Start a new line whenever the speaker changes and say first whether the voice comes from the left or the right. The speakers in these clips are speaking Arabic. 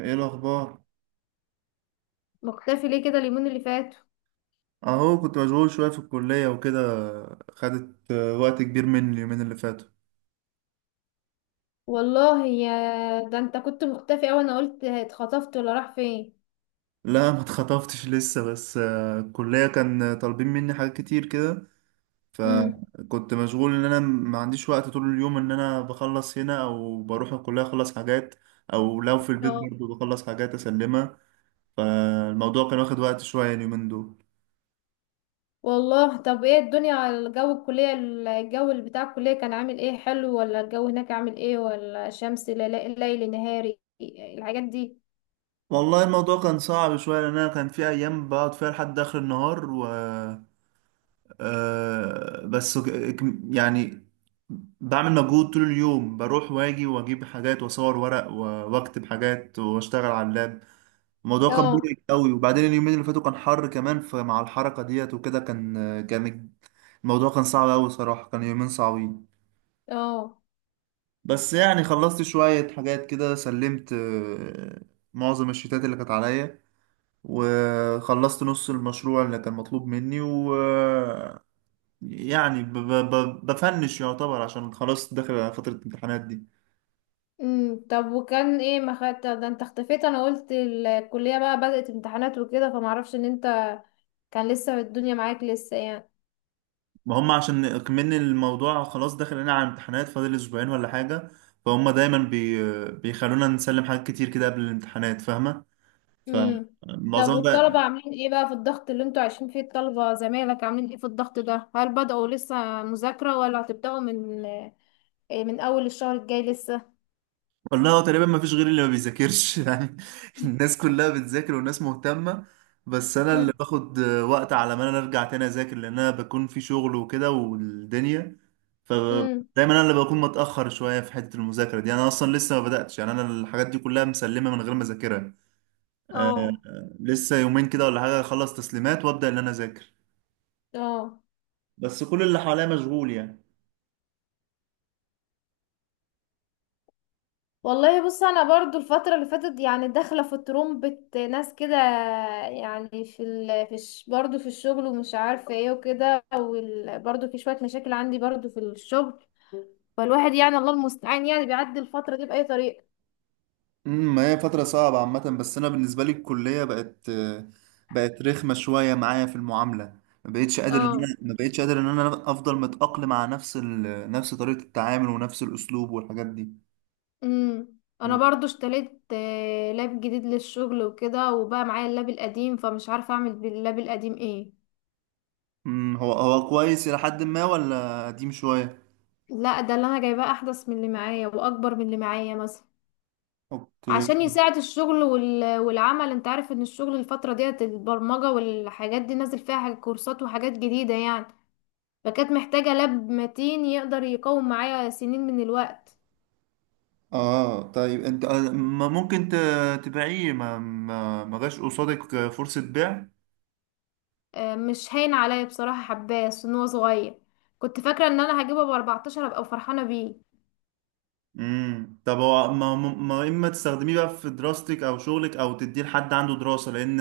right: ايه الاخبار؟
left: مختفي ليه كده اليومين اللي فاتوا؟
right: اهو كنت مشغول شويه في الكليه وكده. خدت وقت كبير مني اليومين اللي فاتوا.
left: والله يا ده، انت كنت مختفي اوي، انا قلت اتخطفت ولا راح فين.
right: لا، ما اتخطفتش لسه، بس الكليه كان طالبين مني حاجات كتير كده.
left: امم.
right: فكنت مشغول ان انا ما عنديش وقت طول اليوم، ان انا بخلص هنا او بروح الكليه اخلص حاجات، او لو في البيت
left: اه.
right: برضو بخلص حاجات اسلمها. فالموضوع كان واخد وقت شويه اليومين دول.
left: والله، طب ايه الدنيا على الجو الكلية؟ الجو اللي بتاع الكلية كان عامل ايه، حلو ولا الجو هناك عامل ايه، ولا شمس ليل نهاري الحاجات دي؟
right: والله الموضوع كان صعب شويه، لان انا كان في ايام بقعد فيها لحد اخر النهار و آه، بس ك- يعني بعمل مجهود طول اليوم، بروح واجي واجيب حاجات واصور ورق واكتب حاجات واشتغل على اللاب. الموضوع كان
left: اه.
right: مرهق قوي، وبعدين اليومين اللي فاتوا كان حر كمان، فمع الحركة ديت وكده كان الموضوع كان صعب قوي صراحة، كان يومين صعبين.
left: اه.
right: بس يعني خلصت شوية حاجات كده، سلمت معظم الشتات اللي كانت عليا، وخلصت نص المشروع اللي كان مطلوب مني يعني ب ب ب بفنش يعتبر، عشان خلاص داخل على فترة الامتحانات دي.
left: طب وكان ايه، ما خدت ده انت اختفيت، انا قلت الكلية بقى بدأت امتحانات وكده فمعرفش ان انت كان لسه الدنيا معاك لسه يعني.
right: ما هم عشان كمان الموضوع خلاص داخل لنا على امتحانات، فاضل اسبوعين ولا حاجة. فهم دايما بيخلونا نسلم حاجات كتير كده قبل الامتحانات، فاهمة؟
left: امم طب
right: فمعظمها
left: والطلبة
right: بقى.
left: عاملين ايه بقى في الضغط اللي انتوا عايشين فيه؟ الطلبة زمايلك عاملين ايه في الضغط ده؟ هل بدأوا لسه مذاكرة ولا هتبدأوا من اول الشهر الجاي لسه؟
right: والله هو تقريبا ما فيش غيري اللي ما بيذاكرش يعني. الناس كلها بتذاكر، والناس مهتمة، بس انا اللي
left: امم.
right: باخد وقت على ما انا ارجع تاني اذاكر، لان انا بكون في شغل وكده والدنيا.
left: امم.
right: فدايما انا اللي بكون متأخر شوية في حتة المذاكرة دي، انا اصلا لسه ما بدأتش يعني، انا الحاجات دي كلها مسلمة من غير ما اذاكرها. آه،
left: اه.
right: لسه يومين كده ولا حاجة اخلص تسليمات وابدأ ان انا اذاكر،
left: اه.
right: بس كل اللي حواليا مشغول يعني.
left: والله بص، انا برضو الفترة اللي فاتت يعني داخلة في ترومبة ناس كده، يعني في ال... في الش... برضو في الشغل، ومش عارفة ايه وكده، برضو في شوية مشاكل عندي برضو في الشغل. فالواحد يعني الله المستعان يعني بيعدي الفترة دي بأي طريقة.
right: ما هي فترة صعبة عامة، بس أنا بالنسبة لي الكلية بقت رخمة شوية معايا في المعاملة. ما بقتش قادر إن
left: اه.
right: أنا ما بقتش قادر إن أنا أفضل متأقلم على نفس طريقة التعامل ونفس الأسلوب والحاجات دي.
left: امم. انا برضو اشتريت لاب جديد للشغل وكده، وبقى معايا اللاب القديم فمش عارفه اعمل باللاب القديم ايه.
right: هو كويس إلى حد ما ولا قديم شوية؟
left: لا، ده اللي انا جايباه احدث من اللي معايا واكبر من اللي معايا مثلا.
right: أوكي.
left: عشان يساعد الشغل والعمل. انت عارف ان الشغل الفتره ديت البرمجه والحاجات دي نازل فيها حاجة كورسات وحاجات جديده يعني. فكانت محتاجه لاب متين يقدر يقوم معايا سنين من الوقت.
right: آه طيب أنت، ما ممكن تبيعيه؟ ما جاش قصادك فرصة بيع؟
left: مش هين عليا بصراحه، حباه أصل ان هو صغير. كنت فاكره ان انا هجيبه ب 14 ابقى فرحانه بيه.
right: طب هو ما, ما ما اما تستخدميه بقى في دراستك او شغلك، او تديه لحد عنده دراسة، لان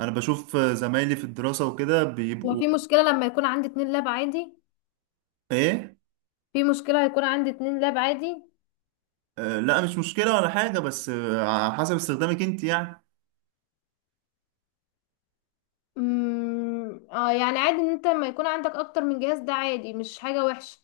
right: انا بشوف زمايلي في الدراسة وكده بيبقوا...
left: وفي مشكلة لما يكون عندي اتنين لاب عادي؟
right: ايه؟
left: في مشكلة هيكون عندي اتنين لاب عادي؟
right: آه لا، مش مشكلة ولا حاجة، بس على حسب استخدامك انت يعني.
left: امم. اه يعني عادي، ان انت لما يكون عندك اكتر من جهاز ده عادي مش حاجة وحشة.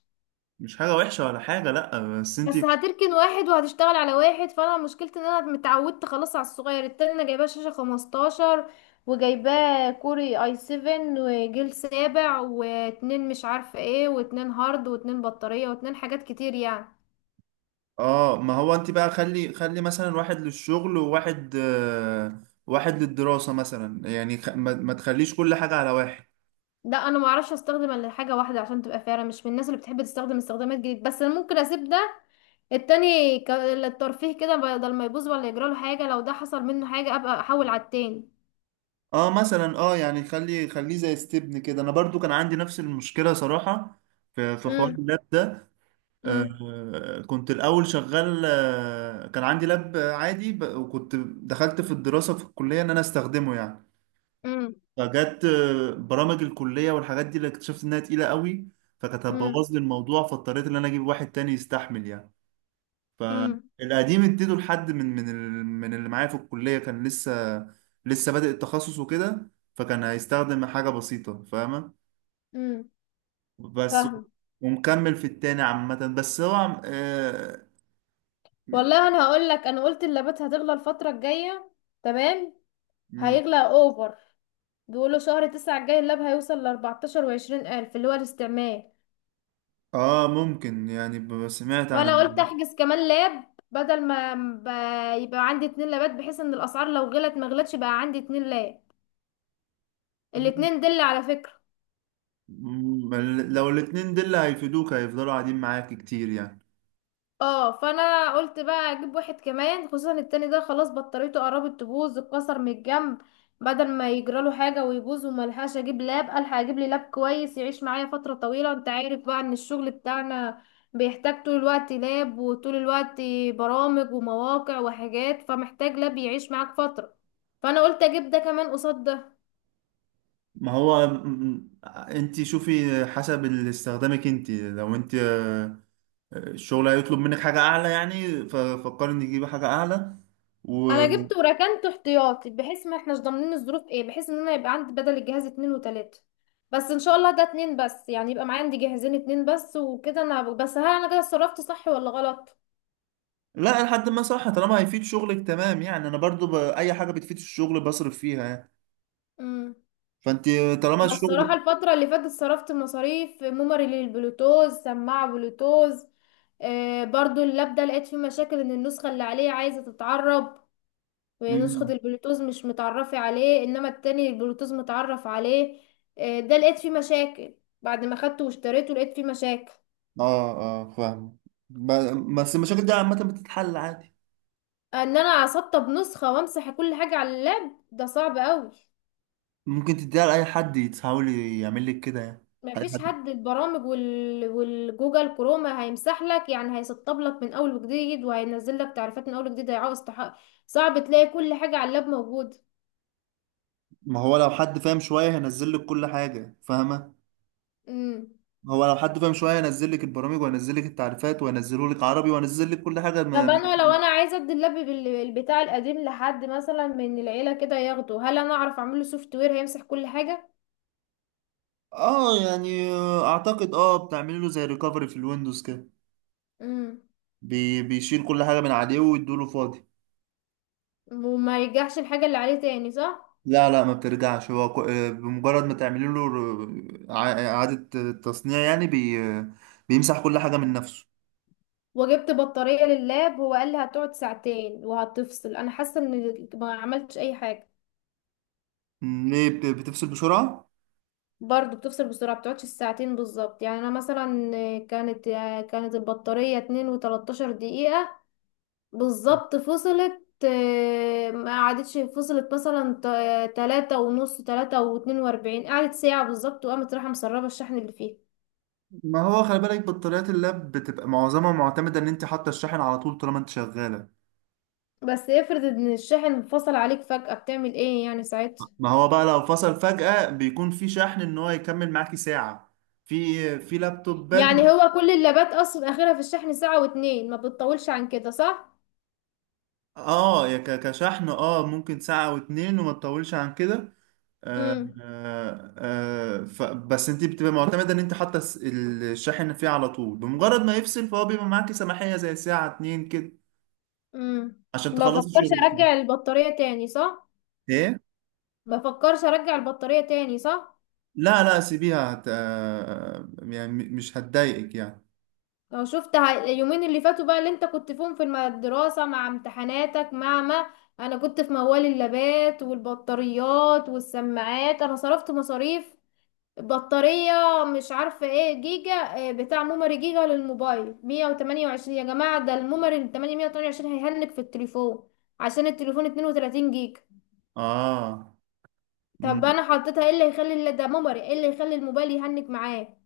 right: مش حاجة وحشة ولا حاجة، لا بس انت...
left: بس هتركن واحد وهتشتغل على واحد، فانا مشكلتي ان انا متعودت خلاص على الصغير. التاني انا جايباه شاشة 15 وجايباه كوري اي 7 وجيل سابع واتنين مش عارفة ايه واتنين هارد واتنين بطارية واتنين حاجات كتير يعني.
right: اه ما هو انت بقى خلي خلي مثلا واحد للشغل، وواحد واحد للدراسة مثلا يعني، خ- ما, ما تخليش كل حاجة على واحد.
left: لا انا ما اعرفش استخدم الا حاجه واحده عشان تبقى فعلا مش من الناس اللي بتحب تستخدم استخدامات جديده. بس انا ممكن اسيب ده التاني للترفيه كده، بدل ما يبوظ ولا يجرى له حاجه. لو ده حصل منه حاجه ابقى احول على التاني.
right: اه مثلا، اه يعني خليه زي ستبن كده، انا برضو كان عندي نفس المشكله صراحه، في حوار
left: امم.
right: اللاب ده.
left: امم.
right: كنت الاول شغال، كان عندي لاب عادي وكنت دخلت في الدراسه في الكليه ان انا استخدمه يعني.
left: امم.
right: فجت برامج الكليه والحاجات دي، اللي اكتشفت انها تقيله قوي، فكانت
left: امم.
right: هتبوظ لي الموضوع، فاضطريت ان انا اجيب واحد تاني يستحمل يعني.
left: امم.
right: فالقديم اديته لحد من من من اللي معايا في الكلية، كان لسه بادئ التخصص وكده، فكان هيستخدم حاجة بسيطة فاهمة.
left: امم.
right: بس،
left: فاهمه.
right: ومكمل في التاني عامة، بس هو
left: والله انا هقول لك، انا قلت اللابات هتغلى الفتره الجايه. تمام.
right: م-
left: هيغلى اوفر. بيقولوا شهر تسعة الجاي اللاب هيوصل لأربعتاشر وعشرين ألف اللي هو الاستعمال.
right: ممكن يعني، سمعت عن...
left: وانا قلت احجز كمان لاب، بدل ما يبقى عندي اتنين لابات، بحيث ان الاسعار لو غلت ما غلتش بقى عندي اتنين لاب.
right: م-
left: الاتنين دل على فكرة.
right: م- لو الاتنين دول هيفيدوك هيفضلوا قاعدين معاك كتير يعني.
left: اه فانا قلت بقى اجيب واحد كمان، خصوصا التاني ده خلاص بطاريته قربت تبوظ، اتكسر من الجنب. بدل ما يجراله حاجه ويبوظ وملحقش اجيب لاب، الحق اجيب لي لاب كويس يعيش معايا فتره طويله. انت عارف بقى ان الشغل بتاعنا بيحتاج طول الوقت لاب، وطول الوقت برامج ومواقع وحاجات، فمحتاج لاب يعيش معاك فتره. فانا قلت اجيب ده كمان قصاد ده.
right: ما هو انت شوفي، حسب اللي استخدامك انت، لو انت الشغل هيطلب منك حاجة أعلى يعني، ففكر إني أجيب حاجة أعلى و...
left: انا جبت وركنته احتياطي، بحيث ما احناش ضامنين الظروف ايه، بحيث ان انا يبقى عندي بدل الجهاز اتنين وتلاتة. بس ان شاء الله ده اتنين بس يعني، يبقى معايا عندي جهازين اتنين بس وكده. انا بس هل انا كده صرفت صح ولا غلط؟
right: لا لحد ما صح، طالما هيفيد شغلك تمام يعني، أنا برضو أي حاجة بتفيد الشغل بصرف فيها يعني.
left: امم.
right: فأنت، طالما
left: انا الصراحة
right: الشغل...
left: الفترة اللي فاتت صرفت مصاريف ميموري للبلوتوز، سماعة بلوتوز. آه برضو اللاب ده لقيت فيه مشاكل، ان النسخة اللي عليه عايزة تتعرب. نسخة
right: مم.
left: البلوتوز مش متعرفة عليه، انما التاني البلوتوز متعرف عليه. ده لقيت فيه مشاكل. بعد ما خدته واشتريته لقيت فيه مشاكل.
right: آه آه، فاهم. ب... بس المشاكل دي عامة بتتحل عادي.
left: ان انا اسطب نسخة وامسح كل حاجة على اللاب ده صعب قوي.
right: ممكن تديها لأي حد يتحاول يعمل لك كده يعني. أي
left: مفيش
right: حد،
left: حد. البرامج والجوجل كروما هيمسح لك يعني، هيسطب لك من اول وجديد، وهينزل لك تعريفات من اول وجديد، هيعوز صعب تلاقي كل حاجة على اللاب موجودة.
right: ما هو لو حد فاهم شوية هينزل لك كل حاجة فاهمة.
left: امم.
right: هو لو حد فاهم شوية هينزل لك البرامج وهينزل لك التعريفات وهينزله لك عربي وهينزل لك كل حاجة
left: طب
right: ما...
left: انا لو انا عايزه ادي اللاب بتاع القديم لحد مثلا من العيله كده ياخده، هل انا اعرف اعمل له سوفت وير هيمسح كل حاجه؟
right: اه يعني، اعتقد بتعمل له زي ريكفري في الويندوز كده.
left: امم.
right: بيشيل كل حاجه من عليه ويدوله فاضي.
left: وما يرجعش الحاجه اللي عليه تاني صح؟
right: لا لا، ما بترجعش، هو بمجرد ما تعملي له اعاده تصنيع يعني، بي آه، بيمسح كل حاجه من نفسه.
left: وجبت بطاريه لللاب، هو قال لي هتقعد ساعتين وهتفصل، انا حاسه ان ما عملتش اي حاجه.
right: ليه بتفصل بسرعه؟
left: برضه بتفصل بسرعه، بتقعدش الساعتين بالظبط يعني. انا مثلا كانت كانت البطاريه 2 و13 دقيقه بالظبط، فصلت. ما قعدتش، فصلت مثلا تلاتة ونص، تلاتة واتنين واربعين، قعدت ساعة بالظبط، وقامت رايحة مسربة الشحن اللي فيه.
right: ما هو خلي بالك، بطاريات اللاب بتبقى معظمها معتمده ان انت حاطه الشاحن على طول، طالما انت شغاله.
left: بس افرض ان الشحن فصل عليك فجأة، بتعمل ايه يعني ساعتها؟
right: ما هو بقى لو فصل فجاه بيكون في شحن ان هو يكمل معاكي ساعه، في لابتوبات.
left: يعني هو كل اللابات اصلا اخرها في الشحن ساعة واتنين، ما بتطولش عن كده صح؟
right: اه يا كشحن، اه ممكن ساعة او اتنين وما تطولش عن كده. آه
left: امم.
right: آه ف بس انت بتبقى معتمدة ان انت حاطة الشاحن فيه على طول، بمجرد ما يفصل فهو بيبقى معاكي سماحية زي ساعة اتنين كده
left: امم.
right: عشان
left: ما
right: تخلصي
left: بفكرش
right: شغلك
left: ارجع
right: كده.
left: البطارية تاني صح؟
right: ايه؟
left: ما بفكرش ارجع البطارية تاني صح؟
right: لا لا، سيبيها، هت... آه يعني مش هتضايقك يعني.
left: لو شفت اليومين اللي فاتوا بقى اللي انت كنت فيهم في الدراسة مع امتحاناتك، مع ما انا كنت في موال اللابات والبطاريات والسماعات، انا صرفت مصاريف بطارية، مش عارفة ايه جيجا، بتاع ميموري جيجا للموبايل 128. يا جماعة، ده الميموري ال 828 هيهنك في التليفون عشان التليفون 32 جيجا.
right: اه.
left: طب
right: مم.
left: انا حطيتها، ايه اللي هيخلي ده ميموري، ايه اللي يخلي الموبايل يهنك معاك؟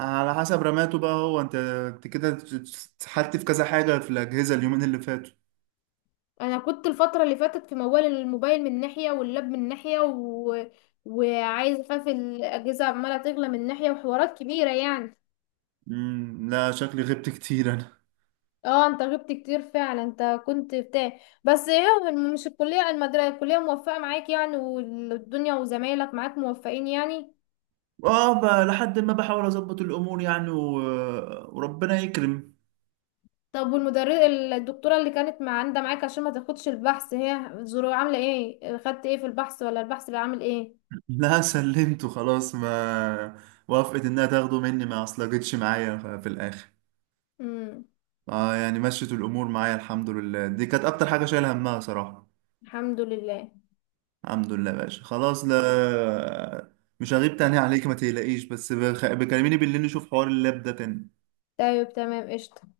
right: على حسب رماته بقى، هو انت، انت كده اتسحلت في كذا حاجة في الأجهزة اليومين اللي فاتوا.
left: انا كنت الفتره اللي فاتت في موال الموبايل من ناحيه واللاب من ناحيه، و... وعايز اخاف الاجهزه عماله تغلى من ناحيه وحوارات كبيره يعني.
right: مم. لا شكلي غبت كتير.
left: اه انت غبت كتير فعلا، انت كنت بتاع بس ايه، مش الكليه المدرسه الكليه موفقه معاك يعني، والدنيا وزمايلك معاك موفقين يعني؟
right: اه لحد ما بحاول اظبط الامور يعني و... وربنا يكرم.
left: طب والمدرس، الدكتوره اللي كانت عندها معاك عشان ما تاخدش البحث، هي ظروف عامله ايه، خدت ايه في البحث ولا البحث اللي عامل ايه؟
right: لا سلمته خلاص، ما وافقت انها تاخده مني، ما اصلجتش معايا في الاخر.
left: امم.
right: اه يعني، مشيت الامور معايا الحمد لله، دي كانت اكتر حاجه شايل همها صراحه.
left: الحمد لله.
right: الحمد لله يا باشا، خلاص لا، مش هغيب تاني عليك ما تقلقيش، بس بكلميني بالليل نشوف حوار اللاب ده تاني.
left: طيب تمام قشطه.